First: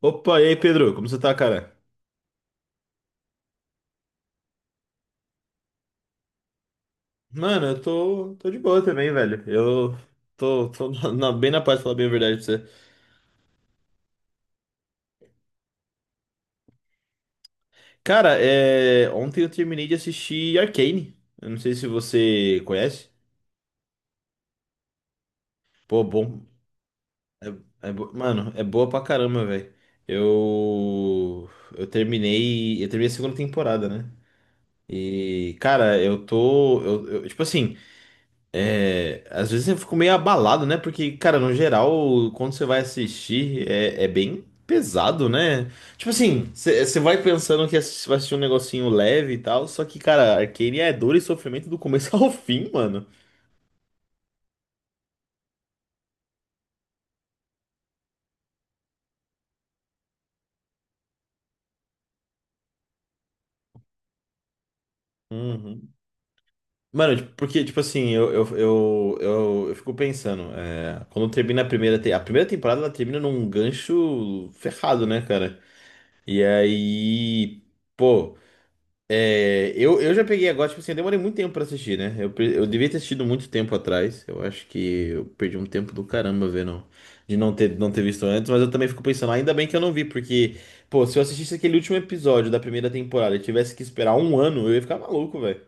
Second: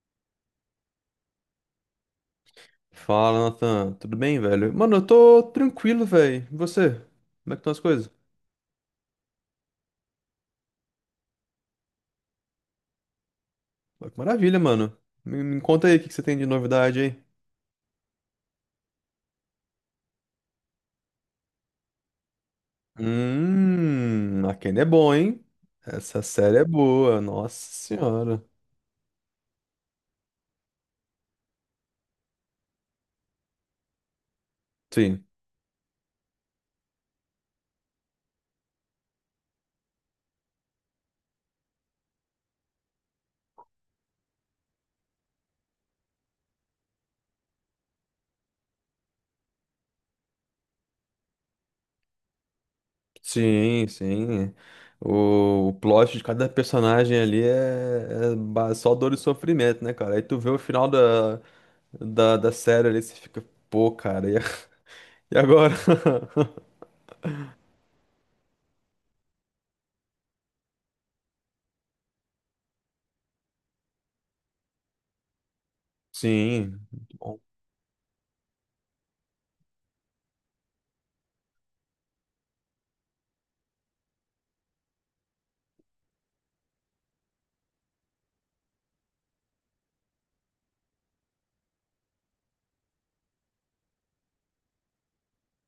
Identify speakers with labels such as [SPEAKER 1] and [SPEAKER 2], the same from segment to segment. [SPEAKER 1] Opa, e aí, Pedro? Como você tá, cara?
[SPEAKER 2] Fala, Nathan. Tudo bem, velho? Mano, eu tô tranquilo, velho. E você? Como é que
[SPEAKER 1] Mano,
[SPEAKER 2] estão as
[SPEAKER 1] eu
[SPEAKER 2] coisas?
[SPEAKER 1] tô de boa também, velho. Eu tô bem na paz, pra falar bem a verdade pra você.
[SPEAKER 2] Pô, que maravilha, mano. Me conta aí o que que você tem de novidade aí.
[SPEAKER 1] Cara, ontem eu terminei de assistir Arcane. Eu não sei se você conhece.
[SPEAKER 2] Arcane é bom, hein?
[SPEAKER 1] Pô,
[SPEAKER 2] Essa
[SPEAKER 1] bom.
[SPEAKER 2] série é boa, nossa senhora.
[SPEAKER 1] Mano, é boa pra caramba, velho. Eu. Eu terminei. Eu terminei a segunda temporada, né?
[SPEAKER 2] Sim,
[SPEAKER 1] E, cara, eu tô. Tipo assim. Às vezes eu fico meio abalado, né? Porque, cara, no geral, quando você vai assistir, é bem pesado, né? Tipo assim, você vai pensando que vai assistir um negocinho leve e tal, só que, cara, Arcane é dor e sofrimento do começo ao fim, mano.
[SPEAKER 2] sim, sim. O plot de cada personagem ali é só dor e sofrimento, né, cara? Aí tu vê o final da série ali, você fica, pô, cara, e agora?
[SPEAKER 1] Uhum. Mano, tipo, porque, tipo assim, eu fico pensando, quando termina a primeira, a primeira temporada, ela termina num gancho ferrado, né, cara? E
[SPEAKER 2] Sim.
[SPEAKER 1] aí, pô. Eu já peguei agora, tipo assim, eu demorei muito tempo pra assistir, né? Eu devia ter assistido muito tempo atrás. Eu acho que eu perdi um tempo do caramba vendo, de não ter, não ter visto antes, mas eu também fico pensando: "Ah, ainda bem que eu não vi, porque, pô, se eu assistisse aquele último episódio da primeira temporada e tivesse que esperar um ano, eu ia ficar maluco, velho."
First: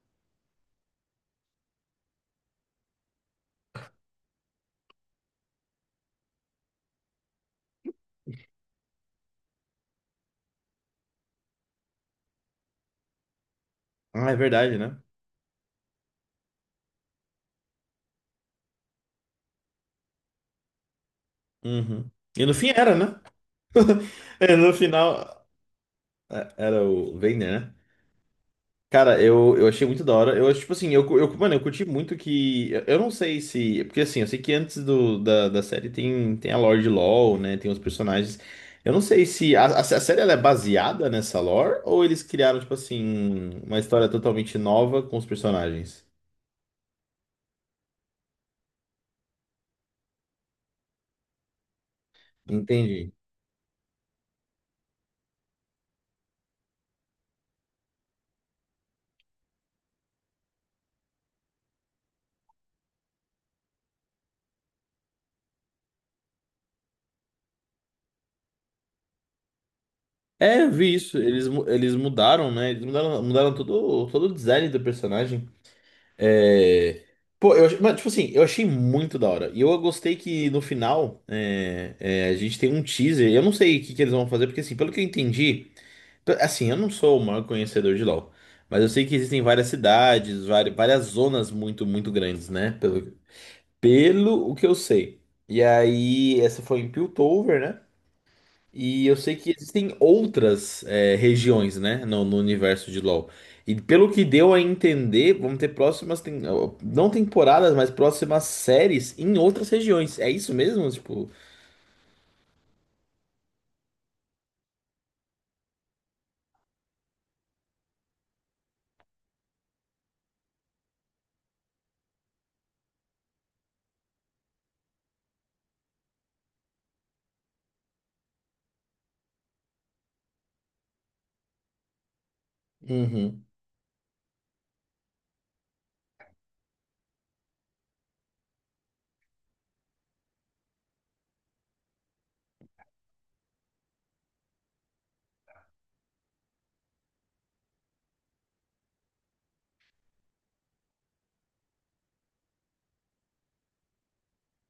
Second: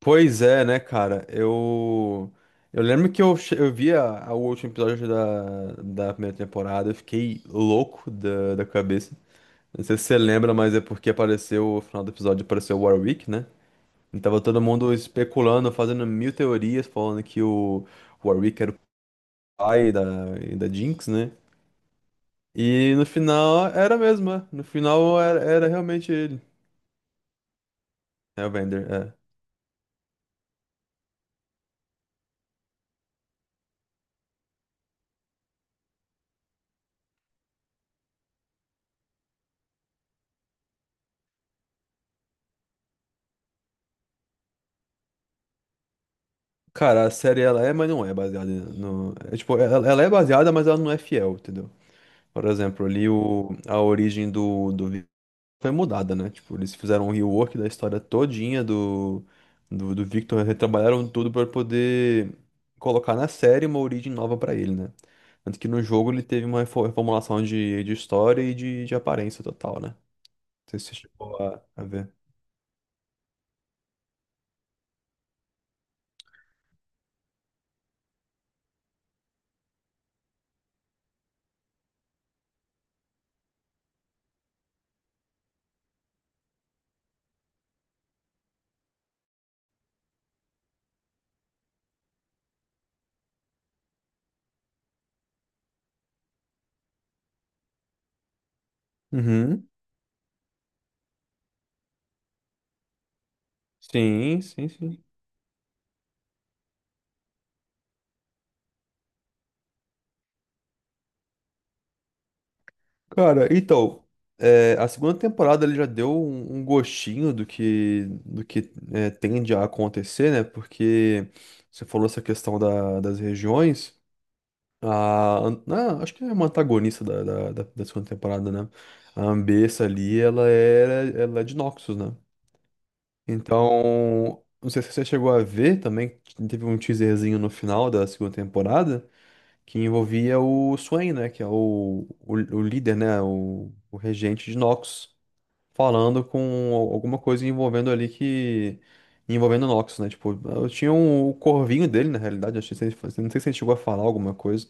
[SPEAKER 2] Pois é, né, cara? Eu. Eu lembro que eu vi o último episódio da primeira temporada, eu fiquei louco da cabeça. Não sei se você lembra, mas é porque apareceu, no final do episódio apareceu o Warwick, né? E
[SPEAKER 1] Ah, é
[SPEAKER 2] tava todo
[SPEAKER 1] verdade,
[SPEAKER 2] mundo
[SPEAKER 1] né?
[SPEAKER 2] especulando, fazendo mil teorias, falando que o Warwick era o pai da Jinx, né?
[SPEAKER 1] Uhum. E no fim
[SPEAKER 2] E
[SPEAKER 1] era,
[SPEAKER 2] no
[SPEAKER 1] né?
[SPEAKER 2] final era mesmo, é. No
[SPEAKER 1] No
[SPEAKER 2] final era,
[SPEAKER 1] final,
[SPEAKER 2] era realmente ele.
[SPEAKER 1] era o Vayner, né?
[SPEAKER 2] É o Vander.
[SPEAKER 1] Cara, eu achei muito da hora. Eu acho, tipo assim, mano, eu curti muito que. Eu não sei se. Porque assim, eu sei que antes da da série tem, tem a lore de LoL, né? Tem os personagens. Eu não sei se. A série ela é baseada nessa lore ou eles criaram, tipo assim, uma história totalmente nova com os personagens?
[SPEAKER 2] Cara, a série ela é, mas não é baseada no. É, tipo, ela é baseada, mas ela não é fiel, entendeu? Por exemplo, ali
[SPEAKER 1] Entendi.
[SPEAKER 2] o, a origem do Victor foi mudada, né? Tipo, eles fizeram um rework da história todinha do Victor, retrabalharam tudo pra poder colocar na série uma origem nova pra ele, né? Tanto que no jogo ele teve uma reformulação de história e de aparência total, né? Não
[SPEAKER 1] É, eu
[SPEAKER 2] sei se
[SPEAKER 1] vi
[SPEAKER 2] você
[SPEAKER 1] isso.
[SPEAKER 2] chegou a, a
[SPEAKER 1] Eles
[SPEAKER 2] ver.
[SPEAKER 1] mudaram, né? Eles mudaram, mudaram todo, todo o design do personagem. É, pô, mas, tipo assim, eu achei muito da hora. E eu gostei que no final é, a gente tem um teaser. Eu não sei o que, que eles vão fazer, porque assim, pelo que eu entendi, assim, eu não sou o maior conhecedor de LoL, mas eu sei que existem várias cidades, várias zonas muito, muito grandes, né? Pelo, pelo o que eu sei. E aí, essa foi em Piltover, né? E eu sei que
[SPEAKER 2] Uhum.
[SPEAKER 1] existem outras regiões, né, no, no universo de LoL. E pelo que
[SPEAKER 2] Sim,
[SPEAKER 1] deu a
[SPEAKER 2] sim, sim.
[SPEAKER 1] entender, vamos ter próximas, não temporadas, mas próximas séries em outras regiões. É isso mesmo? Tipo,
[SPEAKER 2] Cara, então, é, a segunda temporada ele já deu um, um gostinho do que é, tende a acontecer, né? Porque você falou essa questão da- das regiões. Acho que é uma antagonista da da segunda temporada, né? A Ambessa ali, ela é de Noxus, né?
[SPEAKER 1] uhum.
[SPEAKER 2] Então, não sei se você chegou a ver também, teve um teaserzinho no final da segunda temporada que envolvia o Swain, né, que é o líder, né, o regente de Nox, falando com alguma coisa envolvendo ali que... envolvendo Nox, né, tipo, ah, eu tinha um, o corvinho dele, na realidade, acho que se não sei se ele chegou a falar alguma coisa,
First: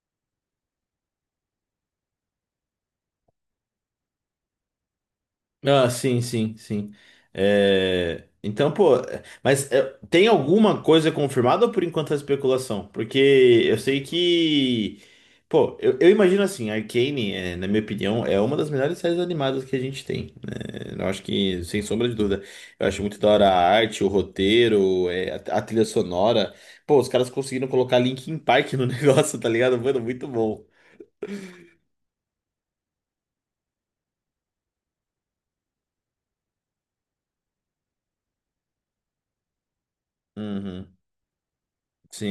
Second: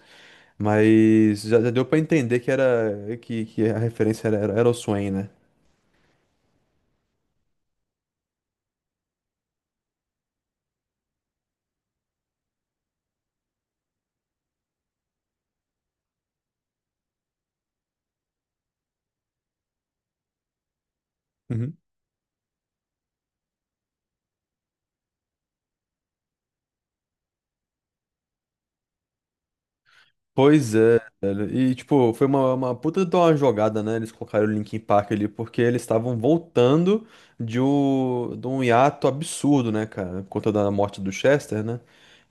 [SPEAKER 2] mas já deu pra entender que era, que a referência era o Swain, né.
[SPEAKER 1] Ah, sim, sim, sim. É, então, pô, tem alguma coisa confirmada ou por enquanto é especulação? Porque eu sei que. Pô, eu imagino assim, Arcane, é, na minha opinião, é uma das melhores séries animadas que a gente tem, né? Eu acho que, sem sombra de dúvida, eu acho muito da hora a arte, o roteiro, a trilha sonora. Pô, os caras conseguiram colocar Linkin Park no negócio, tá ligado? Mano, muito bom.
[SPEAKER 2] Pois é, velho. E, tipo, foi uma puta de uma jogada, né? Eles colocaram o Linkin Park ali porque eles estavam voltando de um hiato absurdo, né, cara? Por conta da
[SPEAKER 1] Uhum.
[SPEAKER 2] morte do Chester, né?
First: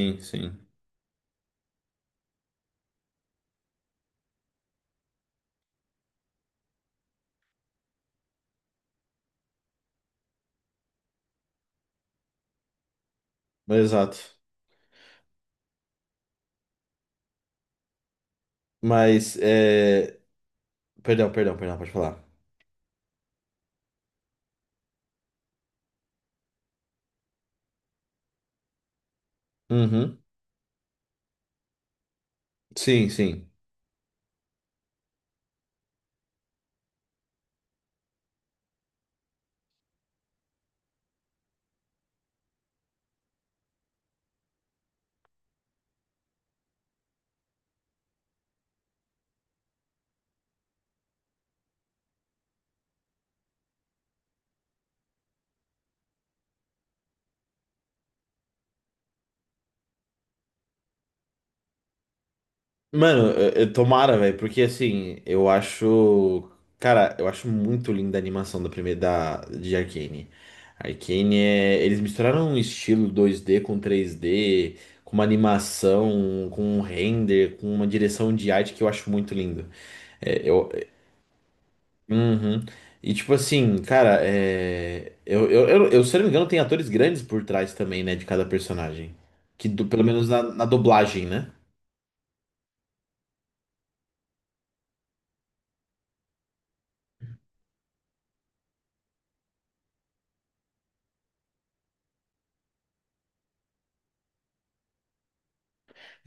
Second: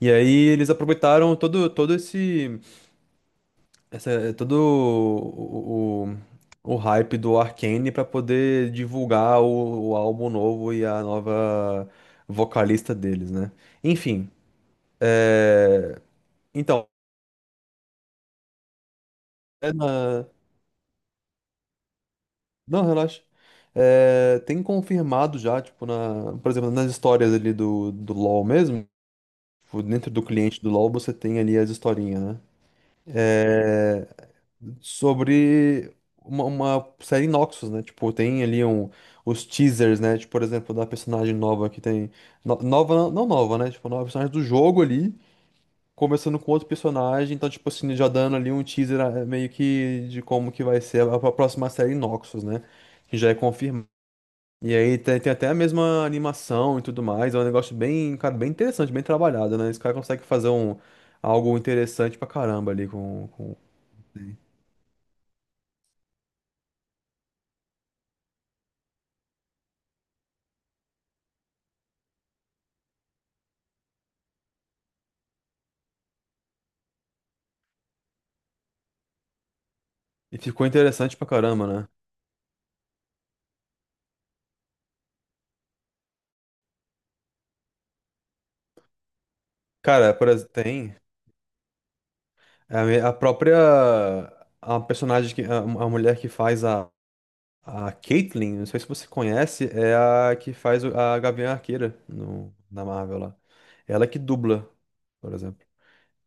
[SPEAKER 2] E aí
[SPEAKER 1] sim.
[SPEAKER 2] eles aproveitaram todo esse, essa, todo o hype do Arcane pra poder divulgar o álbum novo e a nova vocalista deles, né? Enfim,
[SPEAKER 1] Exato.
[SPEAKER 2] é...
[SPEAKER 1] Mas é,
[SPEAKER 2] então...
[SPEAKER 1] perdão, perdão, perdão, pode falar.
[SPEAKER 2] Não, relaxa. É, tem confirmado já, tipo, na, por exemplo, nas histórias ali do LoL mesmo, tipo, dentro
[SPEAKER 1] Uhum.
[SPEAKER 2] do cliente do LoL você tem ali as historinhas, né?
[SPEAKER 1] Sim, sim.
[SPEAKER 2] Sobre uma série Noxus, né? Tipo, tem ali um, os teasers, né? Tipo, por exemplo, da personagem nova que tem. Nova, não nova, né? Tipo, nova personagem do jogo ali, começando com outro personagem, então, tipo assim, já dando ali um teaser meio que de como que vai ser a próxima série Noxus, né? Que já é confirmado. E aí tem até a mesma animação e tudo mais. É um negócio bem, cara, bem interessante, bem trabalhado, né? Esse cara consegue fazer um, algo interessante pra caramba ali
[SPEAKER 1] Mano,
[SPEAKER 2] com-
[SPEAKER 1] tomara, velho, porque assim, eu acho. Cara, eu acho muito linda a animação da primeira da, de Arcane. Arcane é. Eles misturaram um estilo 2D com 3D, com uma animação, com um render, com uma direção de arte que eu acho muito lindo.
[SPEAKER 2] E
[SPEAKER 1] É,
[SPEAKER 2] ficou
[SPEAKER 1] eu,
[SPEAKER 2] interessante pra caramba, né?
[SPEAKER 1] Uhum. E tipo assim, cara, é… eu, se eu não me engano, tem atores grandes por trás também, né, de cada personagem. Pelo
[SPEAKER 2] Cara,
[SPEAKER 1] menos
[SPEAKER 2] por
[SPEAKER 1] na,
[SPEAKER 2] exemplo,
[SPEAKER 1] na
[SPEAKER 2] tem
[SPEAKER 1] dublagem, né?
[SPEAKER 2] a, a própria... A personagem, que, a mulher que faz a Caitlyn, não sei se você conhece, é a que faz a Gavião Arqueira no, na Marvel lá. Ela que dubla, por exemplo.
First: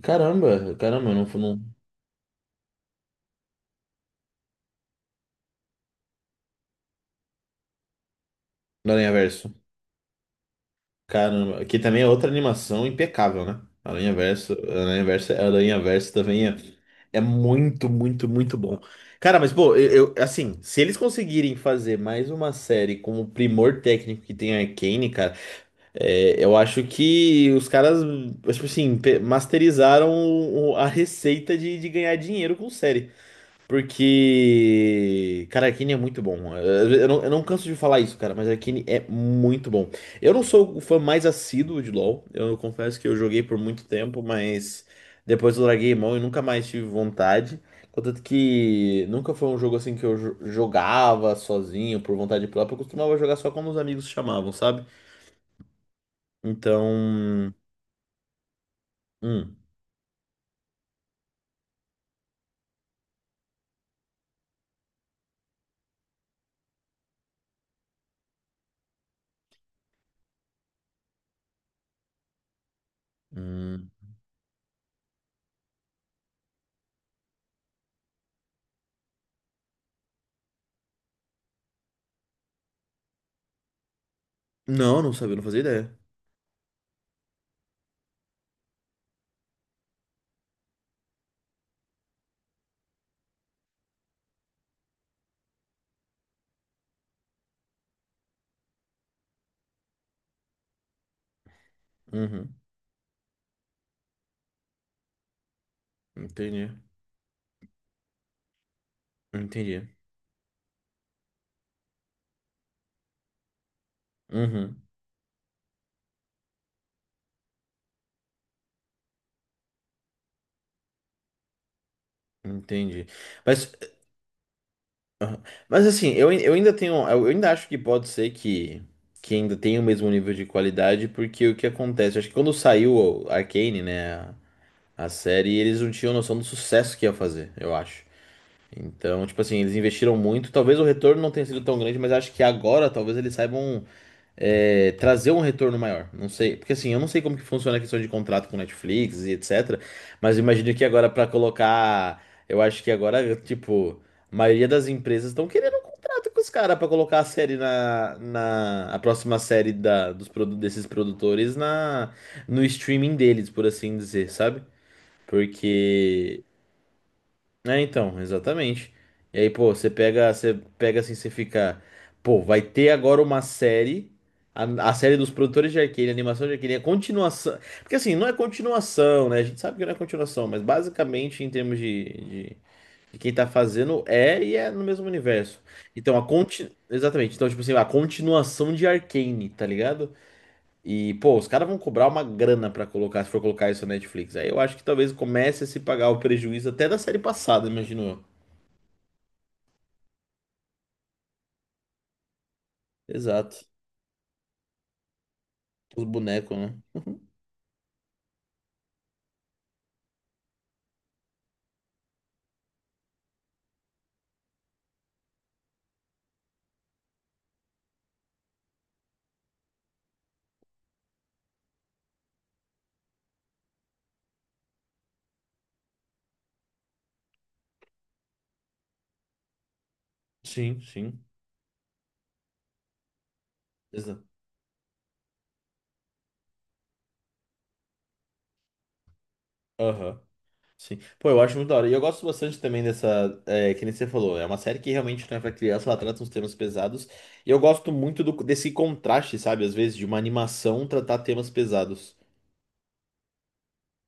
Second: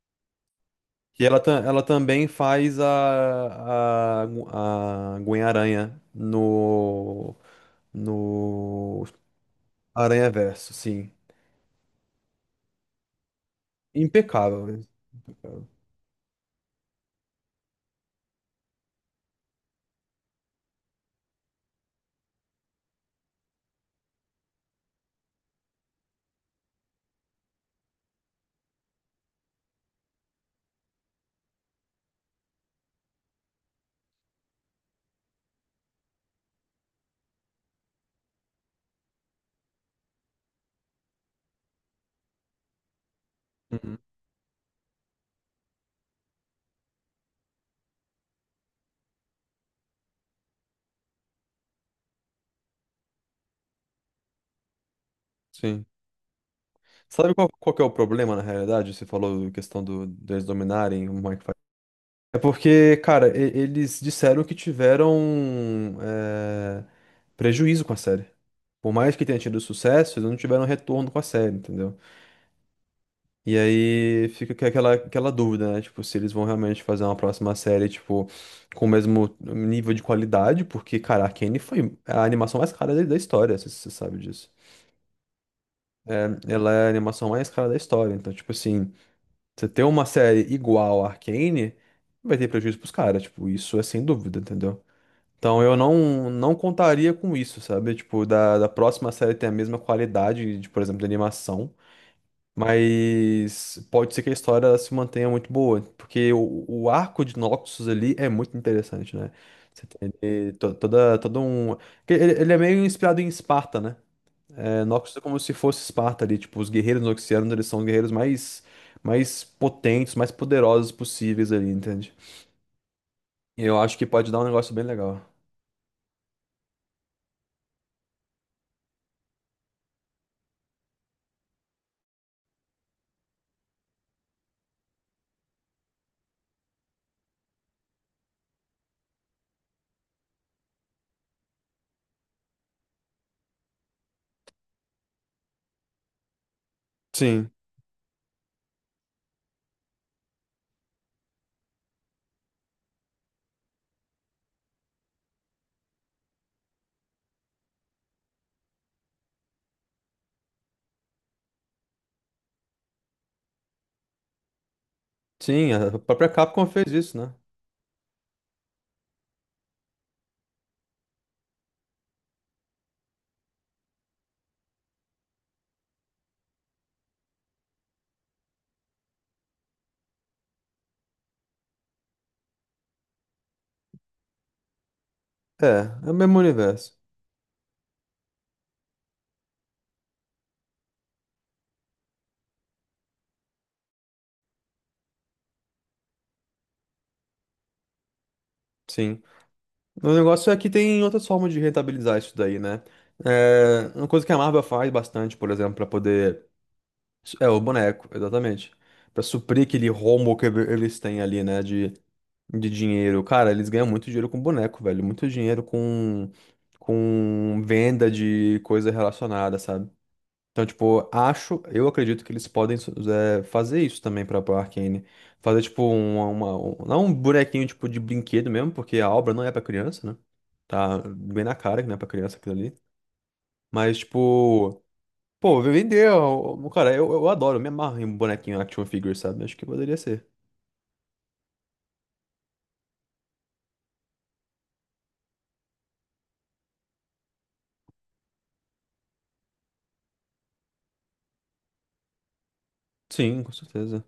[SPEAKER 1] Caramba, caramba, eu
[SPEAKER 2] Que
[SPEAKER 1] não fui no,
[SPEAKER 2] ela também faz a Gwen-Aranha no,
[SPEAKER 1] no
[SPEAKER 2] no
[SPEAKER 1] Aranhaverso.
[SPEAKER 2] Aranha-Verso, sim.
[SPEAKER 1] Caramba, que também é outra animação impecável, né? Aranhaverso,
[SPEAKER 2] Impecável, né?
[SPEAKER 1] Aranhaverso, Aranhaverso também é, é muito, muito, muito bom. Cara, mas pô, assim, se eles conseguirem fazer mais uma série com o primor técnico que tem a Arcane, cara. É, eu acho que os caras, tipo assim, masterizaram a receita de ganhar dinheiro com série. Porque, cara, Arcane é muito bom. Eu não canso de falar isso, cara, mas Arcane é muito bom. Eu não sou o fã mais assíduo de LoL. Eu confesso que eu joguei por muito
[SPEAKER 2] Uhum,
[SPEAKER 1] tempo, mas depois eu larguei mão e nunca mais tive vontade. Contanto que nunca foi um jogo assim que eu jogava sozinho, por vontade própria. Eu costumava jogar só quando os amigos chamavam, sabe?
[SPEAKER 2] sim. Sabe qual,
[SPEAKER 1] Então.
[SPEAKER 2] qual que é o problema, na realidade? Você falou em
[SPEAKER 1] Hum.
[SPEAKER 2] questão do, deles dominarem o Mike. É porque, cara, eles disseram que tiveram é, prejuízo com a série. Por mais que tenha tido sucesso, eles não tiveram retorno com a série, entendeu? E
[SPEAKER 1] Hum.
[SPEAKER 2] aí fica aquela, aquela dúvida, né? Tipo, se eles vão realmente fazer uma próxima série, tipo, com o mesmo nível de qualidade, porque, cara, Arcane foi a animação mais cara da história, se você sabe disso.
[SPEAKER 1] Não, não sabia, não fazia ideia.
[SPEAKER 2] Ela é a animação mais cara da história, então, tipo assim, você ter uma série igual a Arcane, vai ter prejuízo pros caras, tipo, isso é sem dúvida, entendeu? Então eu não contaria com isso, sabe? Tipo, da próxima série ter a mesma qualidade, de, por exemplo, de animação.
[SPEAKER 1] Uhum.
[SPEAKER 2] Mas pode ser que a história se mantenha muito boa, porque o,
[SPEAKER 1] Entendi.
[SPEAKER 2] o arco de Noxus ali é muito interessante, né?
[SPEAKER 1] Entendi.
[SPEAKER 2] Você tem ali toda, todo um. Que ele é meio inspirado em Esparta, né?
[SPEAKER 1] Uhum.
[SPEAKER 2] É, Noxus é como se fosse Esparta ali. Tipo, os guerreiros noxianos, eles são os guerreiros mais, mais potentes, mais poderosos possíveis ali, entende?
[SPEAKER 1] Entendi.
[SPEAKER 2] E
[SPEAKER 1] Mas,
[SPEAKER 2] eu acho que pode dar um negócio bem legal.
[SPEAKER 1] mas assim, eu ainda tenho. Eu ainda acho que pode ser que ainda tenha o mesmo nível de qualidade, porque o que acontece? Acho que quando saiu o Arcane, né, a série, eles não tinham noção do sucesso que ia fazer, eu acho. Então, tipo assim, eles investiram muito. Talvez o retorno não tenha sido tão grande, mas acho que agora talvez eles saibam trazer um retorno maior. Não sei, porque assim, eu não sei como que
[SPEAKER 2] Sim,
[SPEAKER 1] funciona a questão de contrato com Netflix e etc. Mas eu imagino que agora para colocar, eu acho que agora, tipo, a maioria das empresas estão querendo um contrato com os caras para colocar a série na, na a próxima série da, dos desses produtores na no streaming deles, por assim dizer, sabe?
[SPEAKER 2] sim, a própria
[SPEAKER 1] Porque
[SPEAKER 2] Capcom fez isso, né?
[SPEAKER 1] então, exatamente. E aí, pô, você pega assim, você fica, pô, vai ter agora uma série, a, a série dos produtores de Arcane, a animação de Arcane, a continuação. Porque assim, não é continuação, né? A gente sabe que não é continuação, mas basicamente, em termos de quem tá fazendo, é e é no mesmo universo.
[SPEAKER 2] É, é o
[SPEAKER 1] Então, a
[SPEAKER 2] mesmo
[SPEAKER 1] conti…
[SPEAKER 2] universo.
[SPEAKER 1] exatamente. Então, tipo assim, a continuação de Arcane, tá ligado? E, pô, os caras vão cobrar uma grana pra colocar, se for colocar isso na Netflix. Aí eu acho que talvez comece a se pagar o prejuízo até da série passada, imagino eu.
[SPEAKER 2] Sim. O negócio é que tem outras formas de rentabilizar isso daí, né?
[SPEAKER 1] Exato.
[SPEAKER 2] É, uma coisa que a Marvel faz bastante, por exemplo, para
[SPEAKER 1] Os
[SPEAKER 2] poder.
[SPEAKER 1] bonecos, né?
[SPEAKER 2] É o boneco, exatamente. Para suprir aquele rombo que eles têm ali, né? De dinheiro. Cara, eles ganham muito dinheiro com boneco, velho. Muito dinheiro com venda de coisa relacionada, sabe? Então, tipo, acho, eu acredito que eles podem é, fazer isso também pra Arcane. Fazer, tipo, uma, não um bonequinho, tipo, de brinquedo mesmo, porque a obra não é pra criança, né?
[SPEAKER 1] Sim,
[SPEAKER 2] Tá
[SPEAKER 1] sim.
[SPEAKER 2] bem na cara que não é pra criança aquilo ali. Mas,
[SPEAKER 1] Exato.
[SPEAKER 2] tipo, pô, vender, ó, ó, cara, eu adoro, eu me amarro em um bonequinho action figure, sabe? Acho que poderia
[SPEAKER 1] Aham.
[SPEAKER 2] ser.
[SPEAKER 1] Sim. Pô, eu acho muito da hora. E eu gosto bastante também dessa. É, que nem você falou. É uma série que realmente não é pra criança, ela trata uns temas pesados. E eu gosto muito desse contraste, sabe? Às vezes, de uma animação tratar temas pesados.
[SPEAKER 2] Sim, com certeza.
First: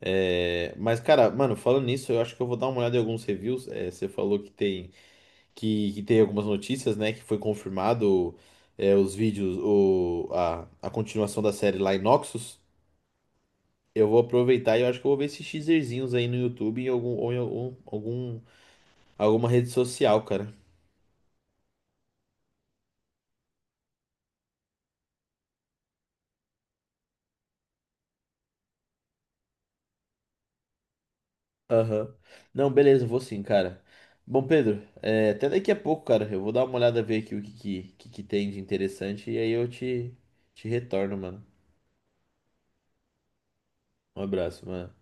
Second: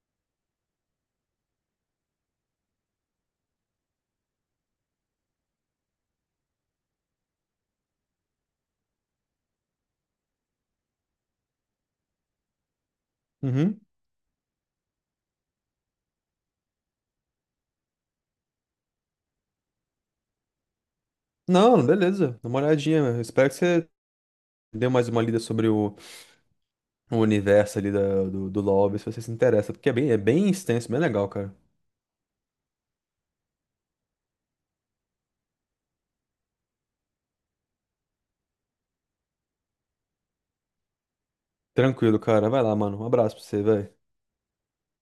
[SPEAKER 1] É, mas, cara, mano, falando nisso, eu acho que eu vou dar uma olhada em alguns reviews. É, você falou que tem. Que teve algumas notícias, né? Que foi confirmado os vídeos, o, a continuação da série lá em Noxus.
[SPEAKER 2] Uhum.
[SPEAKER 1] Eu vou aproveitar e eu acho que eu vou ver esses teaserzinhos aí no YouTube em algum, ou em algum, alguma rede social, cara.
[SPEAKER 2] Não, beleza, dá uma olhadinha. Eu espero que você dê mais uma lida sobre o universo ali da, do LoL, ver se você se interessa, porque é bem extenso, bem legal, cara.
[SPEAKER 1] Aham. Não, beleza, eu vou sim, cara. Bom, Pedro, é, até daqui a pouco, cara. Eu vou dar uma olhada, ver aqui o que, que tem de interessante e aí te retorno, mano.
[SPEAKER 2] Tranquilo, cara. Vai lá, mano. Um abraço pra você, velho.
[SPEAKER 1] Um abraço, mano.